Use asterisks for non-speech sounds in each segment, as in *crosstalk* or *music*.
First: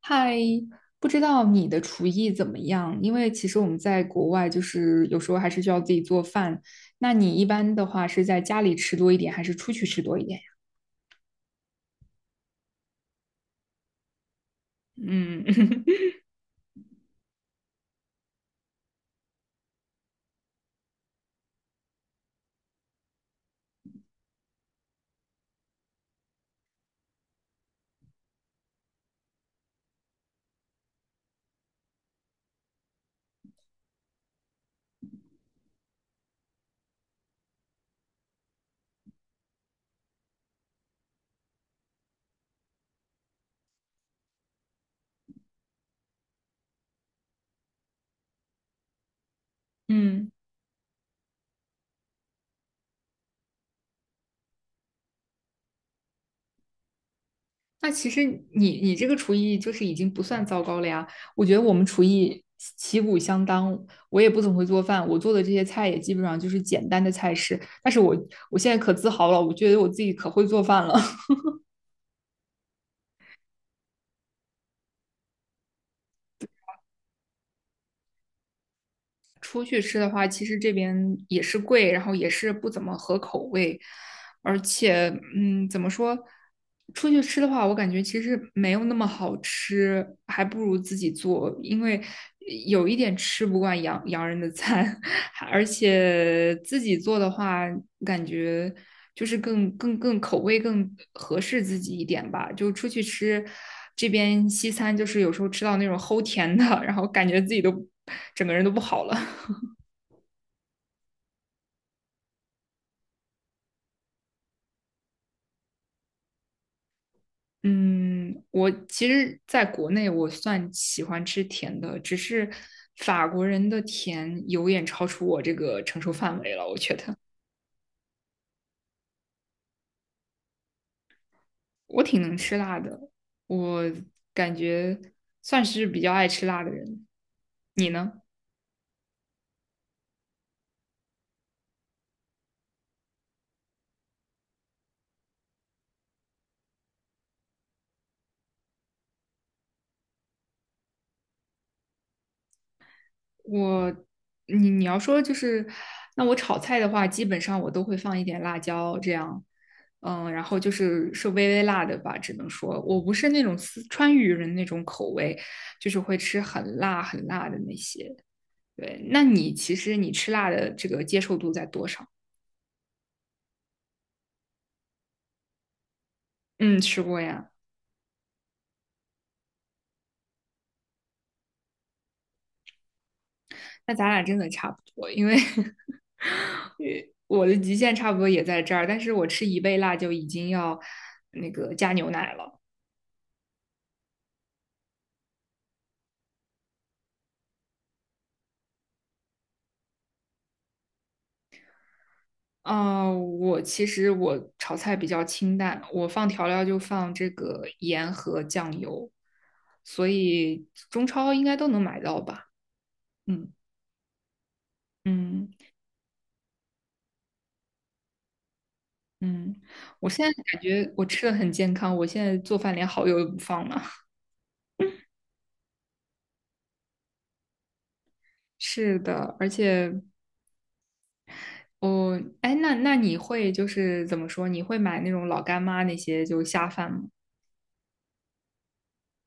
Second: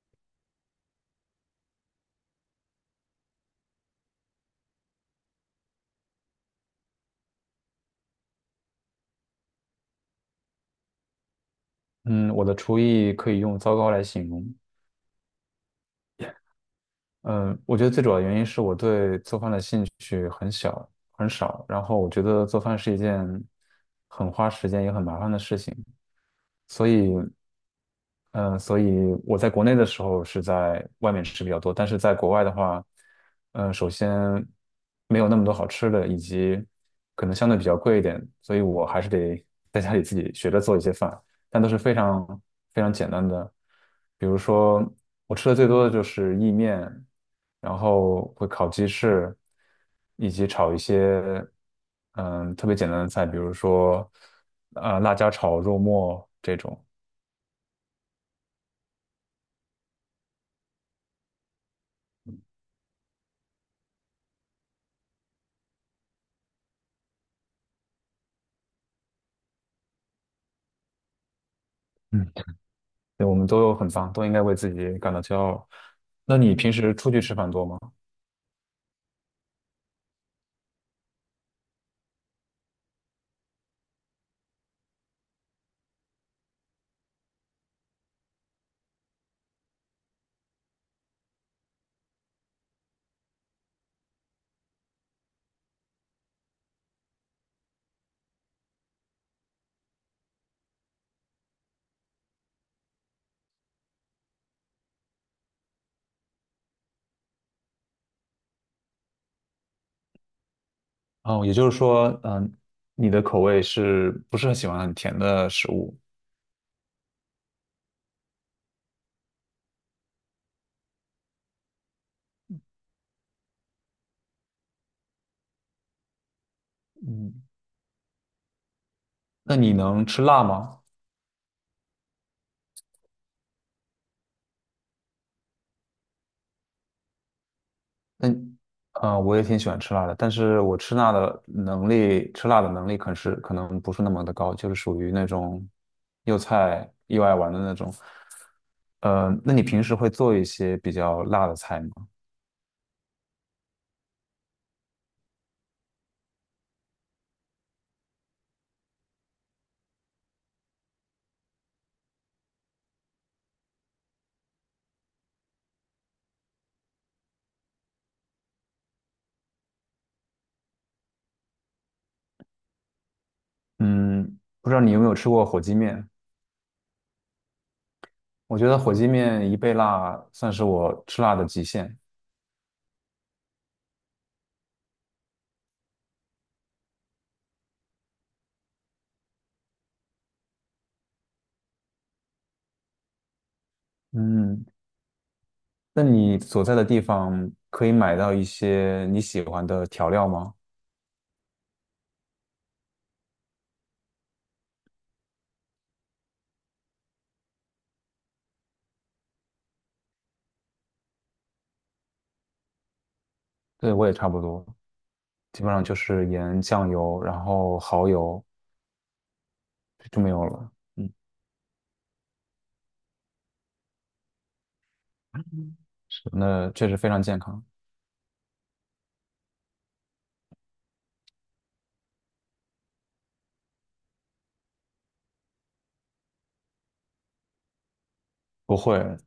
嗨，不知道你的厨艺怎么样？因为其实我们在国外，就是有时候还是需要自己做饭。那你一般的话是在家里吃多一点，还是出去吃多一点呀？嗯，我的厨艺可以用糟糕来形容。嗯 *laughs* 嗯，我觉得最主要的原因是我对做饭的兴趣很小很少，然后我觉得做饭是一件很花时间也很麻烦的事情，所以，嗯，所以我在国内的时候是在外面吃比较多，但是在国外的话，首先没有那么多好吃的，以及可能相对比较贵一点，所以我还是得在家里自己学着做一些饭。但都是非常非常简单的。比如说，我吃的最多的就是意面，然后会烤鸡翅，嗯，以及炒一些特别简单的菜，比如说辣椒炒肉末这种。那其实你这个厨艺就是已经不算糟糕了呀。我觉得我们厨艺旗鼓相当，我也不怎么会做饭，我做的这些菜也基本上就是简单的菜式。但是我现在可自豪了，我觉得我自己可会做饭了。嗯，对我们都很脏，都应该为自己感到骄傲。那你平时出去吃饭多吗？出去吃的话，其实这边也是贵，然后也是不怎么合口味，而且，怎么说？出去吃的话，我感觉其实没有那么好吃，还不如自己做，因为有一点吃不惯洋人的餐，*laughs* 而且自己做的话，感觉就是更口味更合适自己一点吧。就出去吃，这边西餐就是有时候吃到那种齁甜的，*laughs* 然后感觉自己都整个人都不好了。哦，也就是说，你的口味是不是很喜欢很甜的食物？嗯，我其实在国内我算喜欢吃甜的，只是法国人的甜有点超出我这个承受范围了。我觉得嗯，那你能吃辣吗？我挺能吃辣的，我感觉算是比较爱吃辣的人。你呢？嗯，我也挺喜欢吃辣的，但是我吃辣的能力可能不是那么的高，就是属于那种又菜又爱玩的那种。那你平时会做一些比较辣的菜吗？我，你要说就是，那我炒菜的话，基本上我都会放一点辣椒，这样，然后就是微微辣的吧，只能说我不是那种四川渝人那种口味，就是会吃很辣很辣的那些。对，那你其实吃辣的这个接受度在多少？嗯，不知道你有没有吃过火鸡面？嗯，吃过呀。我觉得火鸡面一倍辣算是我吃辣的极限。那咱俩真的差不多，因为 *laughs* 我的极限差不多也在这儿，但是我吃一倍辣就已经要那个加牛奶了。嗯，那你所在的地方可以买到一些你喜欢的调料吗？啊，我其实炒菜比较清淡，我放调料就放这个盐和酱油，所以中超应该都能买到吧？嗯对，我也差不多。嗯基本上就是盐、酱油，然后蚝油嗯，我就现没在有感了。觉我嗯，吃的很健康，我现在做饭连蚝油都不放了。*laughs* 那确实非常健康。是的，而且哎，那你会就是怎么说？你会买那种老干妈那些就下饭吗？不会，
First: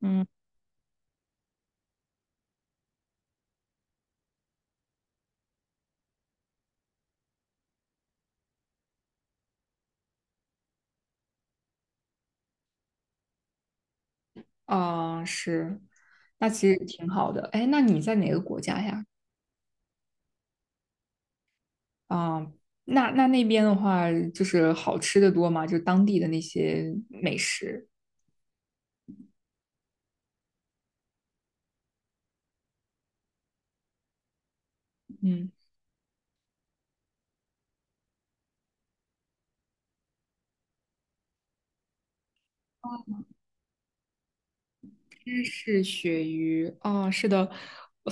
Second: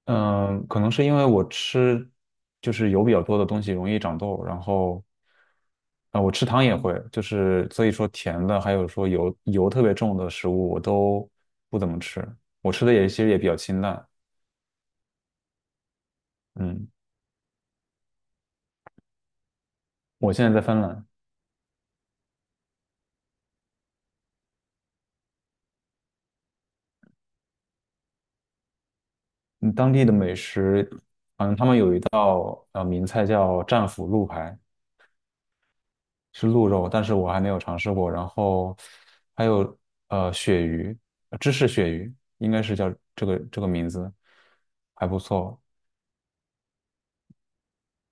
嗯，嗯，可能是因为我吃就是油比较多的东西容易长痘，然后啊，我吃糖也会，就是所以说甜的，还有说油特别重的食物我都不怎么吃，我吃的也其实也比较清淡。啊，是，那其实嗯，挺好的。哎，那你在哪个国家呀？我现在在芬兰，啊，那那边的话，就是好吃的多嘛，就当地的那些美食。嗯当地的美食名菜叫战斧鹿排，嗯，是鹿肉，但是我还没有尝试过。然后还有鳕鱼，芝士鳕鱼应该是叫这个名字，还不芝错。士鳕鱼哦，是的，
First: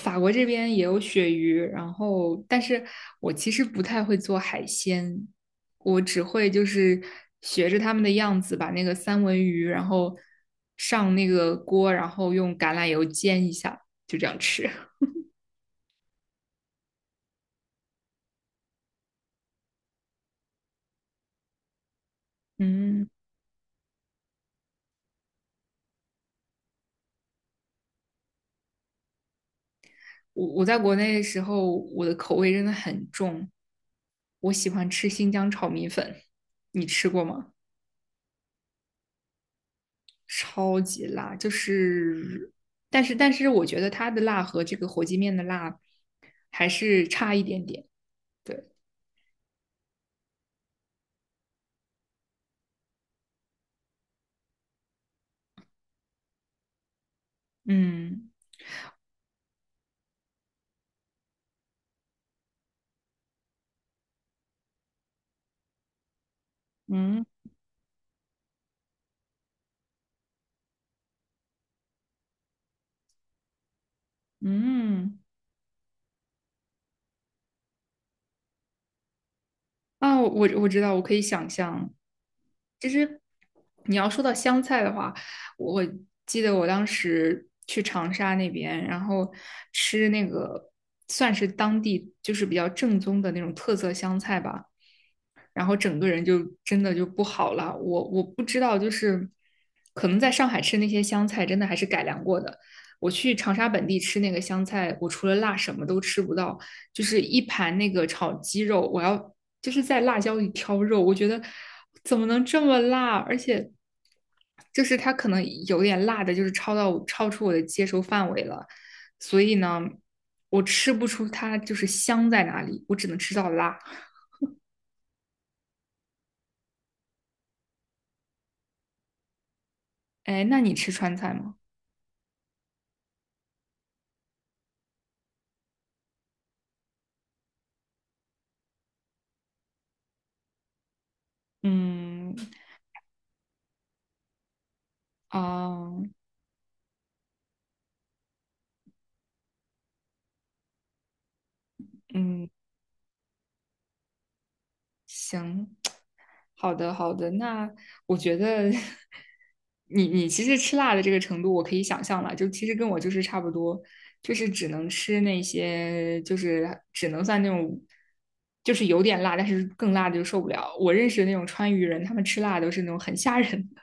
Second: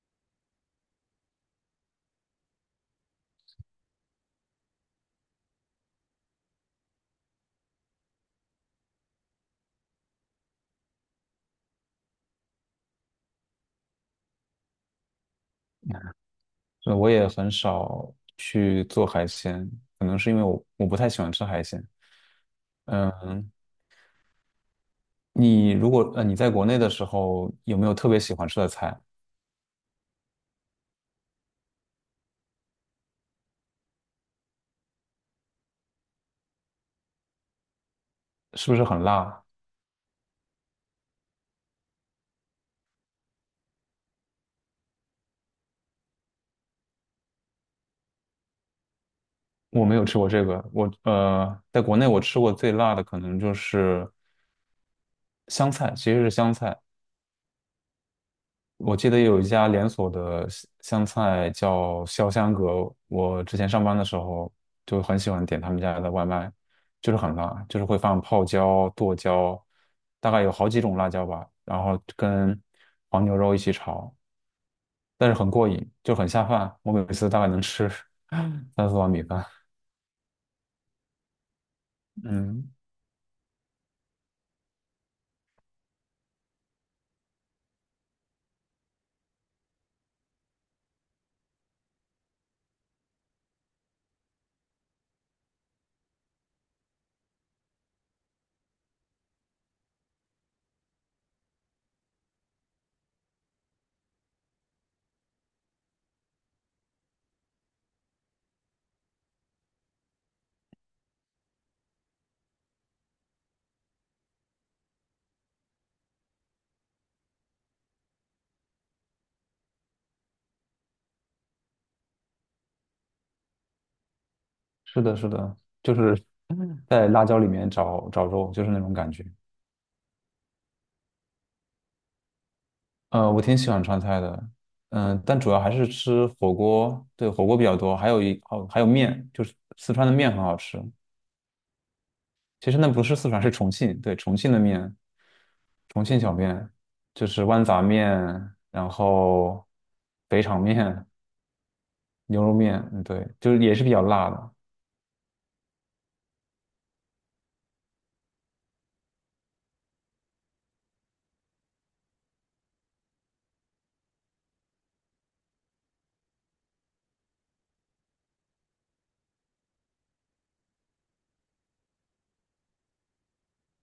法国这边也有鳕鱼，然后但是我其实不太会做海鲜，我只会就是学着他们的样子，把那个三文鱼，然后上那个锅，然后用橄榄油煎一下，就这样吃。我也很少去做海鲜，可能是因为我不太喜欢吃海鲜。*laughs* 嗯。嗯，你如果呃你在国内的时候有没有特别喜欢吃的菜？我在国内的时候，我的口味真的很重，我喜欢吃新疆炒米粉，你吃过吗？是不是很辣？超级辣，就是，但是我觉得它的辣和这个火鸡面的辣还是差一点点。对，我没有吃过这个，我在国内我吃过最辣的可能就是香菜，其实是香菜。嗯我记得有一家连锁的湘菜叫潇湘阁，我之前上班的时候就很喜欢点他们家的外卖，就是嗯很辣，就是会放泡椒、剁椒，大概有好几种辣椒吧，然后跟黄牛肉一起炒，嗯，但是很过瘾，就很下饭。我每次大概能吃 *laughs* 三四碗米饭。啊，我知道，我可以想象，嗯，其实你要说到湘菜的话，我记得我当时去长沙那边，然后吃那个算是当地就是比较正宗的那种特色湘菜吧，然后整个人就真的就不好了。我不知道，就是可能在上海吃那些湘菜，真的还是改良过的。我去长沙本地吃那个湘菜，我除了辣什么都吃不到，就是一盘那个炒鸡肉，我要就是在辣椒里挑肉，我觉得怎么能这么辣？而且就是它可能有点辣的，就是超到超出我的接受范围了，所以呢，我吃不出它就是香在哪里，我只能吃到辣。是的，是的，就是在辣椒里面找找肉，就是那种感觉。哎，那你吃川菜吗？我挺喜欢川菜的，但主要还是吃火锅，对，火锅比较多，还有面，就是四川的面很好吃。嗯，其实那不是四川，是重庆，对，重庆的面，啊，重庆小面，就是豌杂面，然后肥肠面、牛嗯，肉面，嗯，对，就是也是比较辣的。行，好的，好的。那我觉得 *laughs* 你其实吃辣的这个程度，我可以想象了，就其实跟我就是差不多，就是只能吃那些，就是只能算那种，就是有点辣，但是更辣的就受不了。我认识的那种川渝人，他们吃辣都是那种很吓人的。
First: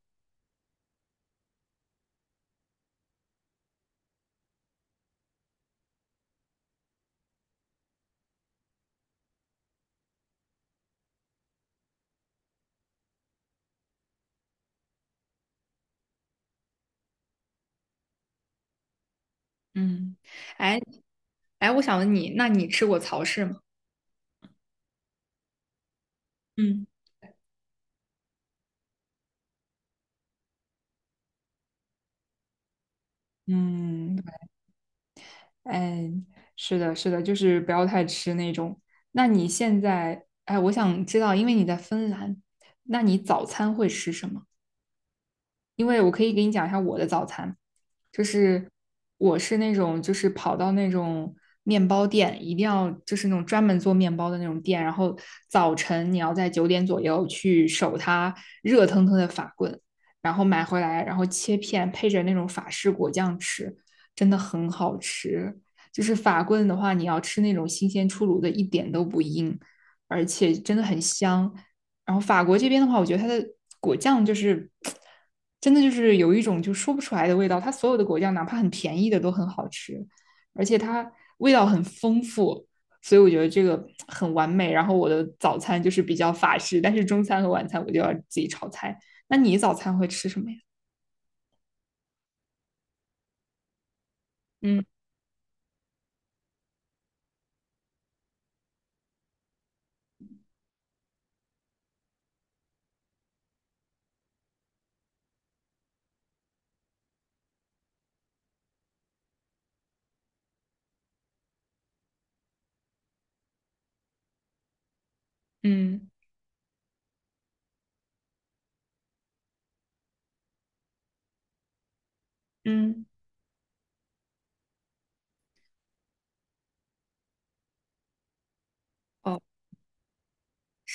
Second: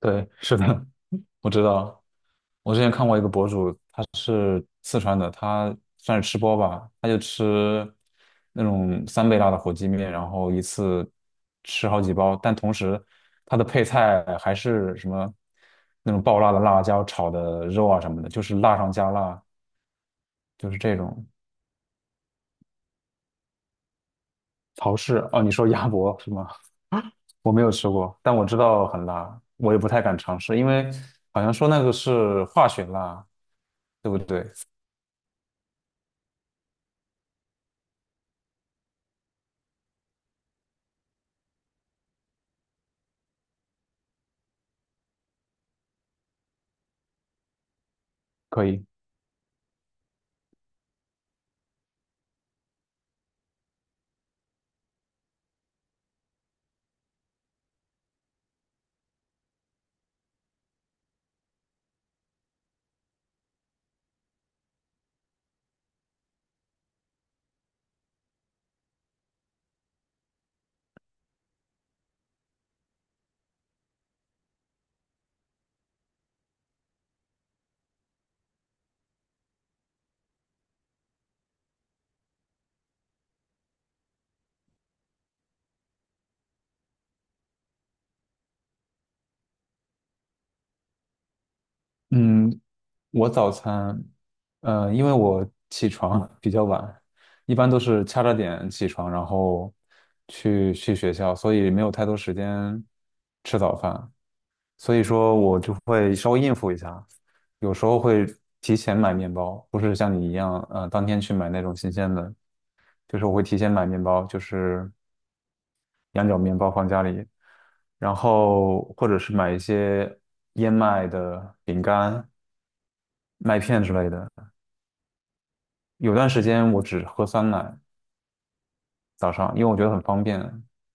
对，是的，我知道，我之前看过一个博主，他是四川的，他算是吃播吧，他就吃那种三倍辣的火鸡面，然后一次吃好几包，但同时他的配菜还是什么那种爆辣的辣椒炒的肉啊什么的，就是辣上加辣，嗯，就是哎，这种哎，我想问你，那你吃过曹氏吗？曹氏。哦，你说鸭脖是吗？嗯。我没有吃过，但我知道很辣，我也不太敢尝试，因为好像说那个是化学辣，对嗯，不对？嗯，是的，是的，就是不要太吃那种。那你现在，哎，我想知道，因为你在芬兰，那你早餐会吃什么？因为我可以给你讲一下我的早餐，就可是以。我是那种就是跑到那种面包店，一定要就是那种专门做面包的那种店，然后早晨你要在9点左右去守它热腾腾的法棍，然后买回来，然后切片配着那种法式果酱吃，真的很好吃。就是法棍的话，你要吃那种新鲜出炉的，一点都不硬，而且真的很香。然后法国这边的话，我觉得它的果酱就是真的就是有一种就说不出来的味道，它所有的果酱哪怕很便宜的都很好吃，而且它味道很丰富，所以我觉得这个很完美。然后我的早餐就是比较法式，但是中餐和晚餐我就要自己炒菜。那你早餐会吃什么呀？嗯，我早餐，嗯因为我起床 *laughs* 比较晚，一般都是掐着点起床，然后去学校，所以没有太多时间吃早饭，所以说我就会稍微应付一下，有时候会提前买面包，不是像你一样，当天去买那种新鲜的，就是我会提前买面包，就是嗯羊角面包放家里，然后或者是买一些燕麦的饼干、嗯，麦片之类的。有段时间我只喝酸奶，早哦，上，因为我觉得很方便。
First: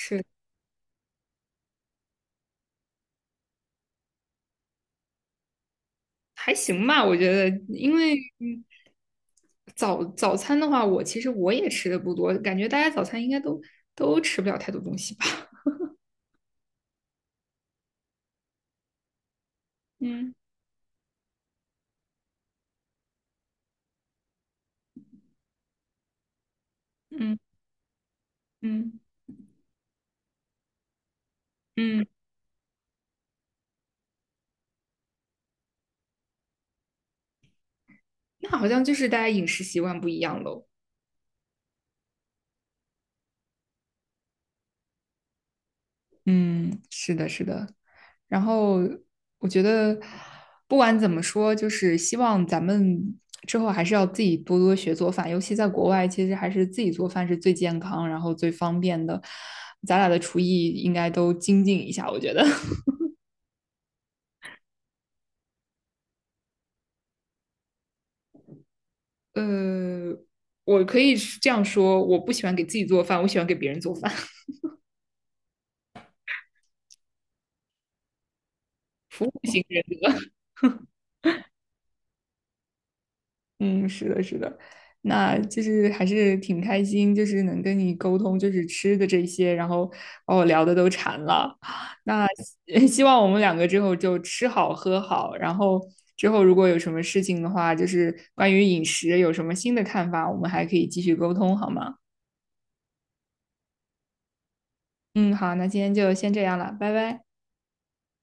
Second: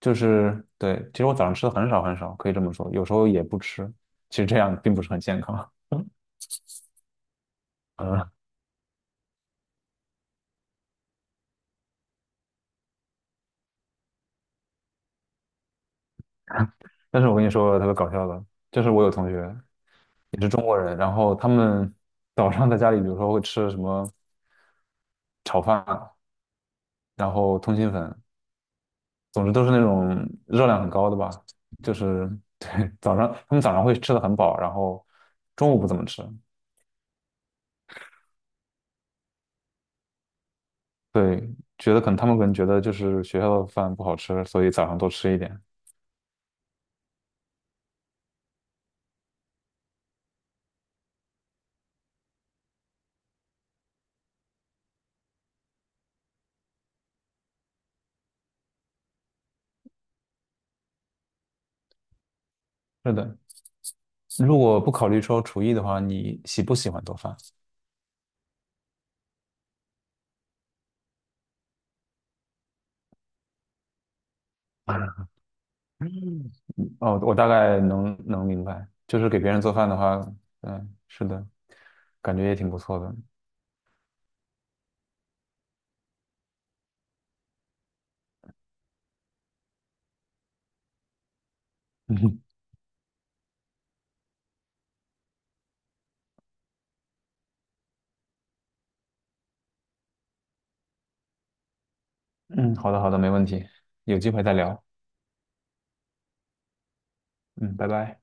就是对，其实我早上吃的很少很少，可以这么说，有时候也不吃。其实这样并不是很健康。*laughs* 还行吧，我觉得，因为嗯，早餐的话，我其实我也吃的不多，感觉大家早餐应该都吃不了太多东西吧。但是我跟你说特别搞笑的，就是我有同学嗯也是中国人，然后他们早上在家里，比如说会吃什么炒饭，然嗯后通心粉，嗯总之都是那种热量很高的吧。就嗯，是对，早上他们早上会吃的很饱，然后中午不怎么吃，那好像就是大家饮食习惯不一样喽。对，觉得可能他们可能觉得就是学校的饭不好吃，所以早上多吃一点。嗯，是的，是的。然后我觉得，不管怎么说，就是希望咱们之后还是要自己多多学做饭，尤其在国外，其实还是自己做饭是最健康，然后最方便的。咱俩的厨艺应该都精进一下，我觉得。*laughs* 是的，如果不考虑说厨艺的话，你喜不喜欢做饭？呃，我可以这样说，我不喜欢给自己做饭，我喜欢给别人做饭，*laughs* 哦，我大概能明白，就服是给务别人型做人饭的话，格。嗯，是的，感觉也挺不错的。嗯，是的，是的，那就是还是挺开心，就是能跟你沟通，就是吃的这些，然后把我聊的都馋了。*sucks teeth* 那 *laughs* 希 *laughs* 希望我们两个之后就吃好喝好，然后之后如果有什么事情的话，就是关于饮食有什么新的看法，我们还可以继续沟通，好吗？嗯，好的，好的，没问题，有机会再聊。嗯，好，那今天就先这样了，拜拜。嗯，拜拜。